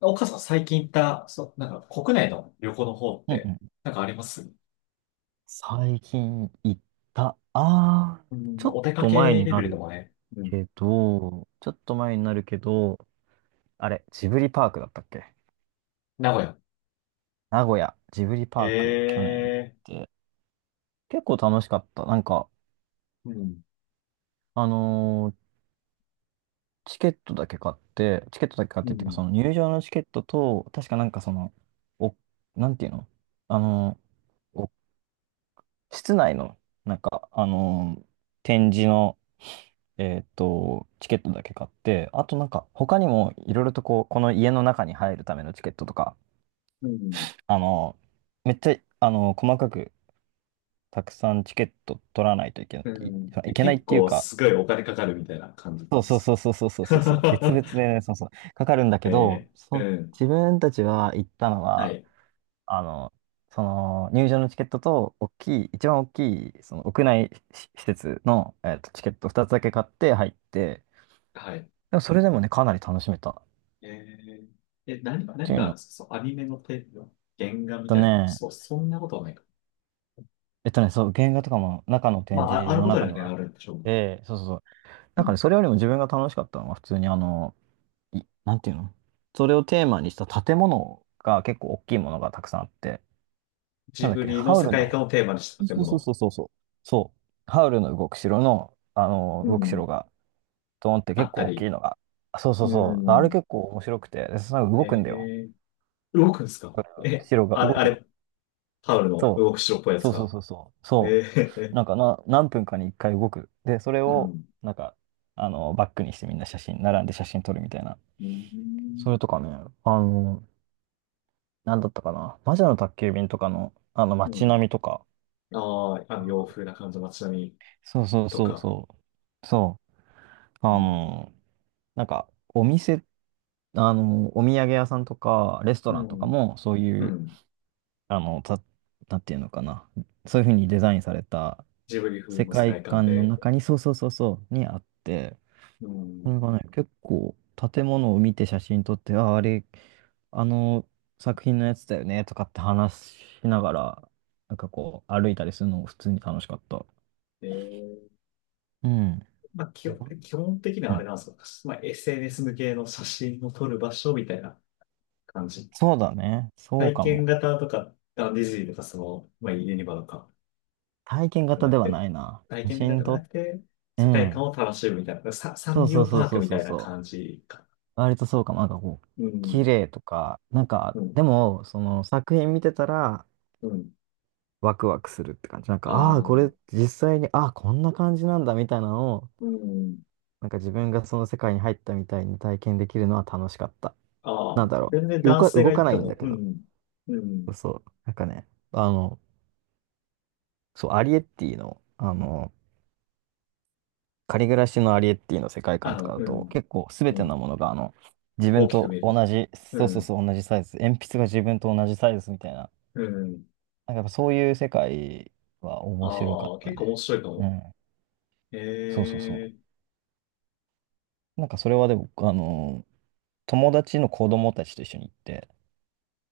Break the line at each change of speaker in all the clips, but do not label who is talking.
岡さん最近行った、そう、なんか国内の旅行の方っ
うんう
て、
ん
なんかあります？
最近行った。
うん、
ちょ
まあ
っ
お出か
と前
け
に
レ
な
ベルで
る
もね。うん。
けど、ちょっと前になるけど、あれ、ジブリパークだったっけ？
名古屋。
名古屋、ジブリパーク、去年
ええ、
行って、結構楽しかった。なんか、
ーうん、
あのーチケットだけ買って、チケットだけ買っ
う
てっていうか、
ん、
その入場のチケットと、確かなんかその、お、なんていうの？あのーお室内の、なんか、展示の、チケットだけ買って、あとなんか他にもいろいろとこう、この家の中に入るためのチケットとか、
うん、
あの、めっちゃ、細かくたくさんチケット取らないといけない、
うん。
い
え、
けないっ
結
ていう
構
か、
すごいお金かかるみたいな感じ
そう
で
そう
す。
そうそうそうそうそうそう、別々 でね、そうそう、かかるんだけど、
ええ、うん。
自分たちは行ったの
は
は、
い、
あの、その入場のチケットと大きい、一番大きいその屋内し施設の、チケット2つだけ買って入って、
はい。
でもそれでもね、かなり楽しめた。っ
え、ええ、何、
て
何
い
が
う
あるん
の
ですか？そう、アニメのテーマ、原画み
と
たいな。
ね、
そう、そんなことはないか。
そう、原画とかも中の
ま
展
あ、あ、あ
示
る
の
ことに
中
は
に
ね、
はあっ
あるんでしょうけど。
て、そうそうそう。
う
なんかね、
ん。
それよりも自分が楽しかったのは普通になんていうの？それをテーマにした建物が結構大きいものがたくさんあって、な
ジ
んだっ
ブ
け、
リの
ハウ
世
ルの、
界観をテーマにした建
そうそう
物。
そうそうそう。そう、ハウルの動く城の、
う
動く城
ん。
が、ドーンって
あ
結
った
構大き
り。
いのが、そうそう
う
そう。あれ
ん。
結構面白くて、でその
え
動くんだよ。
え、動くんですか？え、
城が
あれ、
動
あ
くの。
れ、タオルの
そ
動く
う。
白っぽいやつ
そうそう
が。
そうそう。そ
え
う。
え、
なんかな、何分かに1回動く。で、それ
う
を、
ん。
なんか、バックにしてみんな写真、並んで写真撮るみたいな。
う
そ
ん。
れとかね、あの、なんだったかな。魔女の宅急便とかの、
う
街
ん。
並みとか。
ああ、あの洋風な感じの街並み
そうそう
と
そう
か、
そう。そう。あ
うん。
の、なんか、お店、お土産屋さんとか、レスト
う
ランとか
ん。
も、そう
う
いう、
ん、
あの、た、なんていうのかな？そういうふうにデザインされた
ジブリ風
世
の世
界
界観
観の
で、
中に、そうそうそうそう、にあって、
う
そ
ん。
れがね、結構建物を見て写真撮って、あ、あれ、あの作品のやつだよねとかって話しながら、なんかこう歩いたりするのも普通に楽しかった。
ええ、
うん。
まあ、基本、基本的に
う
はあれ
ん
なんですよ。まあ、SNS 向けの写真を撮る場所みたいな感じ。
そうだね。そう
体
か
験
も。
型とか、あのディズニーとか、その、まあ、ユニバとか、
体験型
な
で
っ
は
て、
ないな。
体
写
験
真
型方ゃ
撮っ
な
て
くて、
う
世界
ん。
観を楽しむみたいな、サ、サ
そ
ン
う
リ
そ
オ
うそう
パー
そ
ク
う
み
そ
た
う
いな
そう。
感じか。
割とそうかも。なんかこう、
う
綺
ん、
麗とか、なんか、
うん、
でも、その作品見てたら、
うん。
ワクワクするって感じ。なんか、
あ
ああ、
あ、
これ実際に、ああ、こんな感じなんだみたいなのを、
うん。
なんか自分がその世界に入ったみたいに体験できるのは楽しかった。
あ
なん
あ、
だろ
全然
う。
男性
動
が行
か
っ
な
て
いんだ
も、
け
う
ど。
ん、う
そ
ん、
うそう。なんかね、そう、アリエッティの、仮暮らしのアリエッティの世界
あ
観とか
の、
だ
う
と、
ん、
結構すべ
う
て
ん、
のものが、自
大
分
きく
と
見える。
同じ、
う
そうそう
ん、
そう、同じサイズ。鉛筆が自分と同じサイズみたいな。
うん。
なんかやっぱそういう世界は面白か
あ
っ
あ、
た
結構面
ね。
白いか
う
も。
ん。そうそうそ
ええ、
う。なんかそれはでも、友達の子供たちと一緒に行って、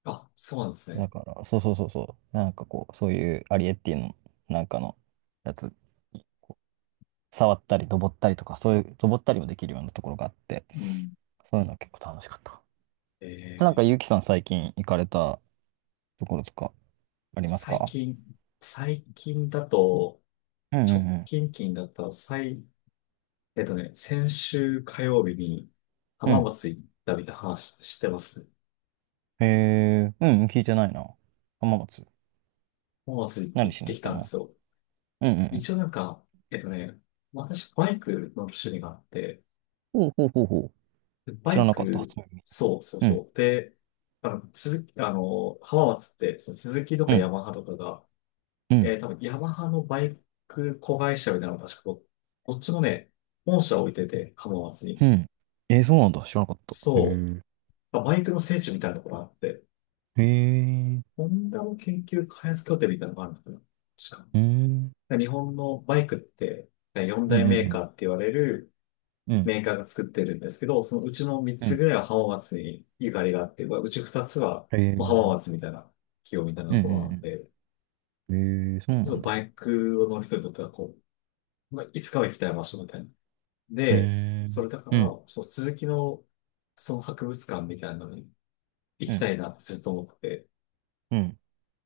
あ、そうなんです
だ
ね。
から、そうそうそうそう、なんかこう、そういうアリエッティのなんかのやつ、触ったり、登ったりとか、そういう、登ったりもできるようなところがあって、
うん。
そういうのは結構楽しかった。
え
なんか、ゆ
え、
うきさん最近行かれたところとかあります
最
か？
近、最近だと、
うんう
直
ん
近近だったら、最、先週火曜日に
うん。う
浜
ん。
松行ったみたいな話してます。
へえ、うんうん、聞いてないな。浜松。
浜松
何
行っ
しに
て
行っ
き
た
たんで
の？
すよ。
うんうん
一応なんか、えっとね、私バイクの趣味があって、
うん。ほうほうほうほ
で
う。知
バ
ら
イ
なかった、初
ク、
耳。
そうそう
うん、
そう。で、あの、鈴木、あの、浜松って、その鈴木と
う
かヤ
ん、
マハとかが、
うん。
多分ヤマハのバイク子会社みたいなのが確かど、どっちもね、本社置いてて、浜松に。
うん。えー、そうなんだ。知らなかった。へ
そう。
え。
まあバイクの聖地みたいなところがあって、
へえ。
ホンダの研究開発拠点みたいなのがあるのかな、確
うん。
か。日本のバイクって、4
うんう
大
んう
メー
ん。
カーって言われる
うん。
メーカーが作ってるんですけど、そのうちの3
う
つ
ん。
ぐらいは浜松にゆかりがあって、うち2つは
へえ。う
もう浜
ん
松みたいな企業みたいな
う
ところなの
ん
で、
うん。へえ、そう
ち
な
ょっと
んだ。
バイクを乗る人にとってはこう、まあ、いつかは行きたい場所みたいな。
へ
で、
え。
それだから、
うん。
そう、鈴木のその博物館みたいなのに行
う
きた
ん。
いなってずっと思ってて、
うん。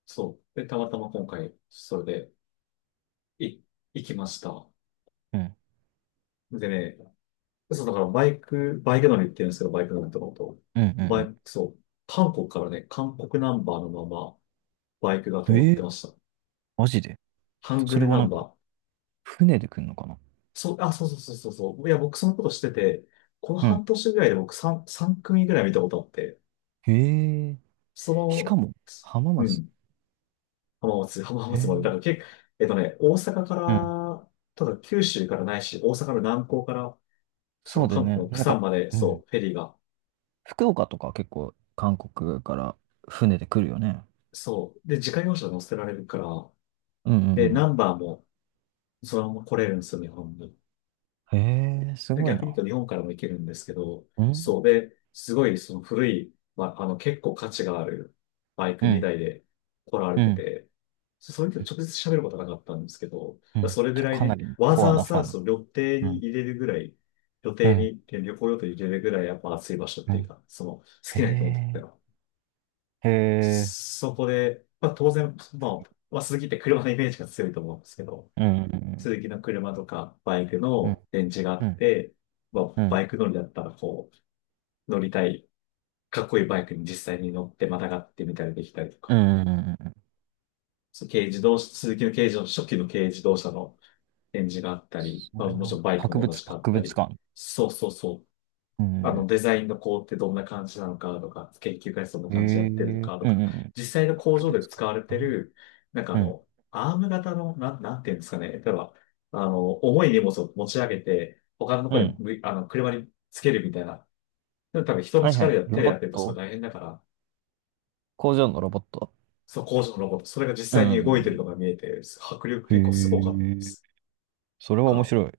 そう。で、たまたま今回、それで、い、行きました。
うん。
でね、そう、だからバイク、バイク乗りって言うんですけど、バイク乗りとかのこと。
うん
バイ
う
ク、
ん
そう、韓国からね、韓国ナンバーのまま、バイクが
う
止
ん。
ま
え
って
え、
ました。
マジで。
ハング
それ
ル
は
ナ
な
ン
んか、
バー。
船で来るのかな？
そう、あ、そうそうそうそうそう。いや、僕そのことしてて、この
うん。
半年ぐらいで僕3、3組ぐらい見たことあって、
へえ。しか
そ
も、浜
の、う
松。
ん、浜松、浜
へ
松まで、だ
え。
から結構、大阪か
うん。
ら、ただ九州からないし、大阪の南港から、そ
そう
の
だよ
韓国
ね。
の釜
なんか、
山まで、
うん。
そう、フェリーが、
福岡とか結構、韓国から船で来るよね。
そう。で、自家用車乗せられるから、
うんう
で、ナ
ん
ンバーもそのまま来れるんですよ、日本に。
うん。へえ、す
で
ごい
逆に
な。
言うと日本からも行けるんですけど、
うん。
そう。で、すごいその古い、まあ、あの結構価値があるバイク
うん、
2台で来られ
う
て
ん、
て、そ、それと直接喋ることはなかったんですけど、
うん。
それぐ
じゃ
ら
あ、
い
かな
ね、
り
わ
コ
ざ
ア
わ
なファ
ざ
ン。
その旅程
う
に
ん、
入れるぐらい、予
う
定
ん、
に、旅行予定に入れるぐらいやっぱ暑い場所っ
う
ていう
ん。
か、その好きな人にとって
へ
は
え、へえ、
そこで、まあ当然、まあ、まあ鈴木って車のイメージが強いと思うんですけど、
うん、うん、
鈴木の車とかバイク
うん、
の電池があ
う
っ
ん、
て、まあ
う
バ
ん、
イク乗りだったらこう、乗りたい、かっこいいバイクに実際に乗ってまたがってみたりできたりと
う
か、
ん、うん。うん
そう軽自動車、鈴木の軽自動車、初期の軽自動車の電池があったり、
そ
まあ
れ
もち
は、
ろんバイクも同じかあっ
博
た
物
り、
館？
そうそうそう、
う
あの、
ん、
デザインの工程どんな感じなのかとか、研究開発どんな
へえ、
感じでや
う
ってるの
ん、
かと
うん、
か、
うん。
実際の工
博
場
物
で使
館
われ
は
て
ない。
る、なんかあ
うん、
の、アーム型の、なん、なんていうんですかね。例えば、あの、重い荷物を持ち上げて、他のと
う
ころに
ん。
む、あの、車につけるみたいな。でも多分人の
はいは
力
い。
や手
ロ
で
ボッ
やってるとすごい
ト
大変だから、
工場のロボット
その工場のロボット、それが実
う
際に動いてるの
ん。
が見えて、迫力
へ
結構すごかったで
え、
す。
それは
か
面
ら、
白い。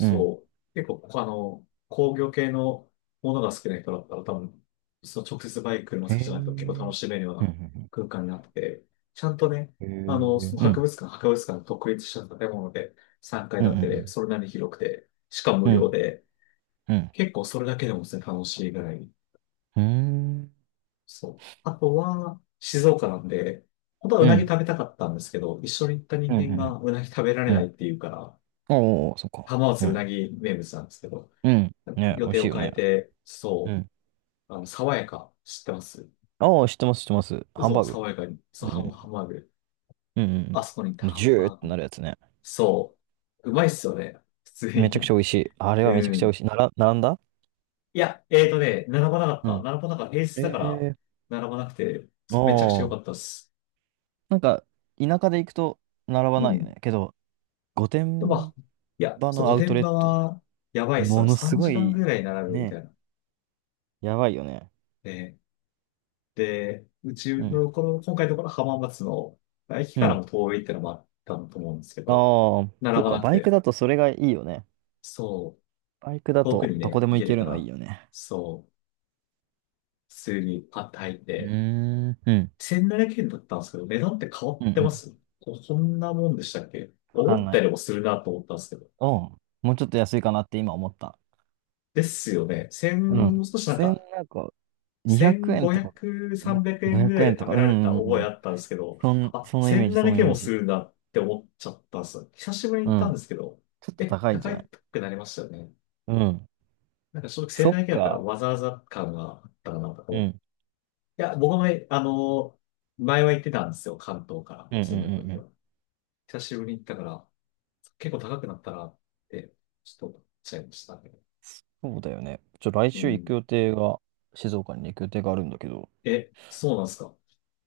うん。
う。結構、あの、工業系のものが好きな人だったら多分、その直接バイク、車
へ
好き
え、
じ
う
ゃなくても結構楽
ん、
しめるよう
う
な
ん、
空間になってて、ちゃんとね、
う
あの、
ん。へ
その
え、う
博
ん、
物館、博物館の独立した建物で3階
うん、う
建てで、
ん、
それなりに広くて、しかも
う
無料
ん、
で、
うん。
結構それだけでもですね、楽しいぐらい。
うーん。
そう。あとは、静岡なんで、本当はう
う
なぎ
ん。
食べたかったんですけど、一緒に行った
う
人
んう
間がうなぎ食べられ
んう
ないっ
ん。
ていうから、
おおそっか。
浜
う
松うな
ん。
ぎ名物なんですけど、
うん。ね、
予
美味
定
しい
を
よ
変え
ね。
て、
う
そ
ん。
う、あの、爽やか、知ってます？
ああ、知ってます、知ってます。ハン
嘘、
バーグ。
爽やかに、そ
う
う、ハンハ
ん。
ンバーグ。
うんう
あ
ん
そこに行った
うん。
ハ
ジ
ン
ューっ
バー
て
グ。
なるやつね。
そう、うまいっすよね、普通
めちゃくちゃ美
に。
味しい。あ れはめちゃ
う
くちゃ美
ん。
味しい。なら、並んだ？
いや、並ばなかった。
う
並ばなかった。平日だから、
ん。ええ
並ばなくて、
ー。
めちゃくちゃ良
あ
かっ
あ。
たっす。
なんか、田舎で行くと並ば
う
ないよ
ん。
ね。けど、御
で、まあ、
殿
いや、
場
そう、
の
御
アウト
殿
レッ
場
ト、
は、やばいっすよ
も
ね。
のす
3
ご
時間
い、
ぐらい並ぶみた
ね、
いな。
やばいよね。
ね、で、うち
うん。
の、この、今回のところ浜松の、駅
う
から
ん。
も遠いってのもあったと思うんですけ
あ
ど、
あ、そ
並
っ
ば
か、
なく
バイク
て、
だとそれがいいよね。
そう、
バイクだ
遠く
と
に
どこ
ね、
で
行
も
け
行け
るか
るのいい
ら、
よね。
そう、普通にパッと入っ
う
て、
ーん、うん、
1700円だったんですけど、値段って変わ
うん
っ
う
てま
ん。
す？こ、こんなもんでしたっけ？
わか
思
ん
っ
な
た
い。
よりもするなと思ったんですけど。
うん。もうちょっと安いかなって今思った。
ですよね。1
う
も
ん。
う少しなん
1
か、
なんか、200円とか、
1500、
ん
3円
500
ぐらい
円
で
と
食
か、
べ
うん
られ
う
た
んう
覚え
ん。
あったんですけど、あ、
そのイメージ、そ
1700
のイ
円
メー
もす
ジ。
るんだって思っちゃったんですよ。久しぶりに行
う
ったん
ん、
ですけど、
ちょっと
え、
高いんじゃ
高
ない？
くなりましたよね。
うん、
なんか正直
そっ
1700円だったら
か。
わざわざ感があったかなと
う
思って、
ん、
いや、僕も、あの、前は行ってたんですよ。関東から
うん、うん、
住んでた
うんう
時
ん。
は。久しぶりに行ったから、結構高くなったなって、ちょっと思っちゃいましたね。
そうだよね。来
う
週行く
ん。
予定が、静岡に行く予定があるんだけど。
え、そうなんですか？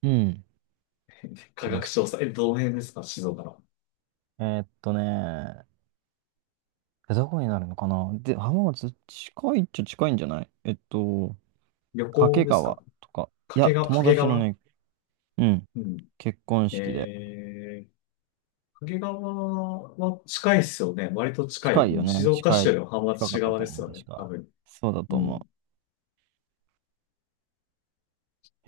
うんうん
価
とね、
格調査。え、どの辺ですか、静岡の。
えーっとねどこになるのかな？で、浜松、近いっちゃ近いんじゃない？
旅
掛
行ですか？
川とか。い
掛
や、
川、
友
掛
達の
川、
ね、うん、
うん。
結婚式で。
えー、掛川は近いですよね。割と近い。
近い
う
よ
ん、静
ね。
岡
近
市よ
い。
りも浜松
近か
市
った
側
と
です
思う、
よ
確
ね。多
か。
分。
そうだと
うん。
思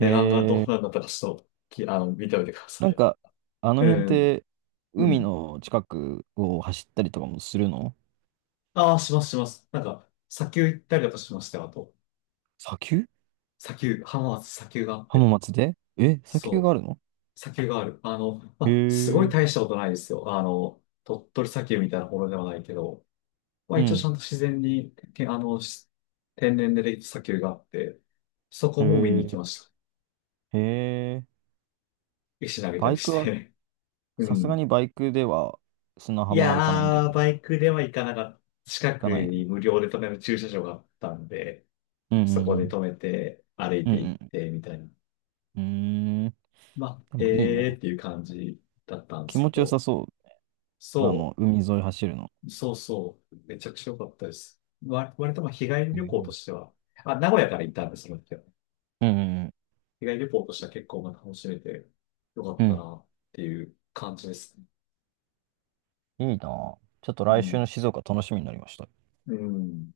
う。へ
段がど
え。
うなんだったかちょっと、き、あの、見ておいてくだ
な
さ
ん
い。
か、あの
う
辺っ
ん。
て、
う
海
ん。
の近くを走ったりとかもするの？
ああ、しますします。なんか、砂丘行ったりだとしましたよ、あと。
砂丘？
砂丘、浜松砂丘があって。
浜松でえ、砂丘
そ
があ
う、
るの？
砂丘がある。あの、ま
へ
あ、すごい
え。
大したことないですよ。あの、鳥取砂丘みたいなものではないけど、まあ
う
一応ち
ん。
ゃんと自然に、け、あの、し、天然でできた砂丘があって、そ
へ
こも見に行き
え。
ました。
へえ。
石投げた
バ
り
イク
し
は、
て。う
さすが
ん。
にバイクでは砂
い
浜は行かないんだよ
やー、
ね。
バイクでは行かなかった。近
か
く
ないよ
に
ね。
無料で止める駐車場があったんで、
うんう
そこで
ん
止めて、歩い
うん。う
て行っ
ん
て、みたいな。
うん。うーん。
まあ、
でもいい
えー
ね。
っていう感じだったんで
気
すけ
持ちよ
ど、
さそう。
そ
海沿い走るの。
う、そうそう、めちゃくちゃ良かったです。わ、割とまあ日帰り
う
旅行と
ん
しては、あ、名古屋から行ったんです、その時は。
うんうん。
日帰り旅行としては結構まあ楽しめて良かっ
う
た
ん。
なっていう感じですね。
いいなぁ。ちょっと
う
来週
ん。
の静岡楽しみになりました。
うん。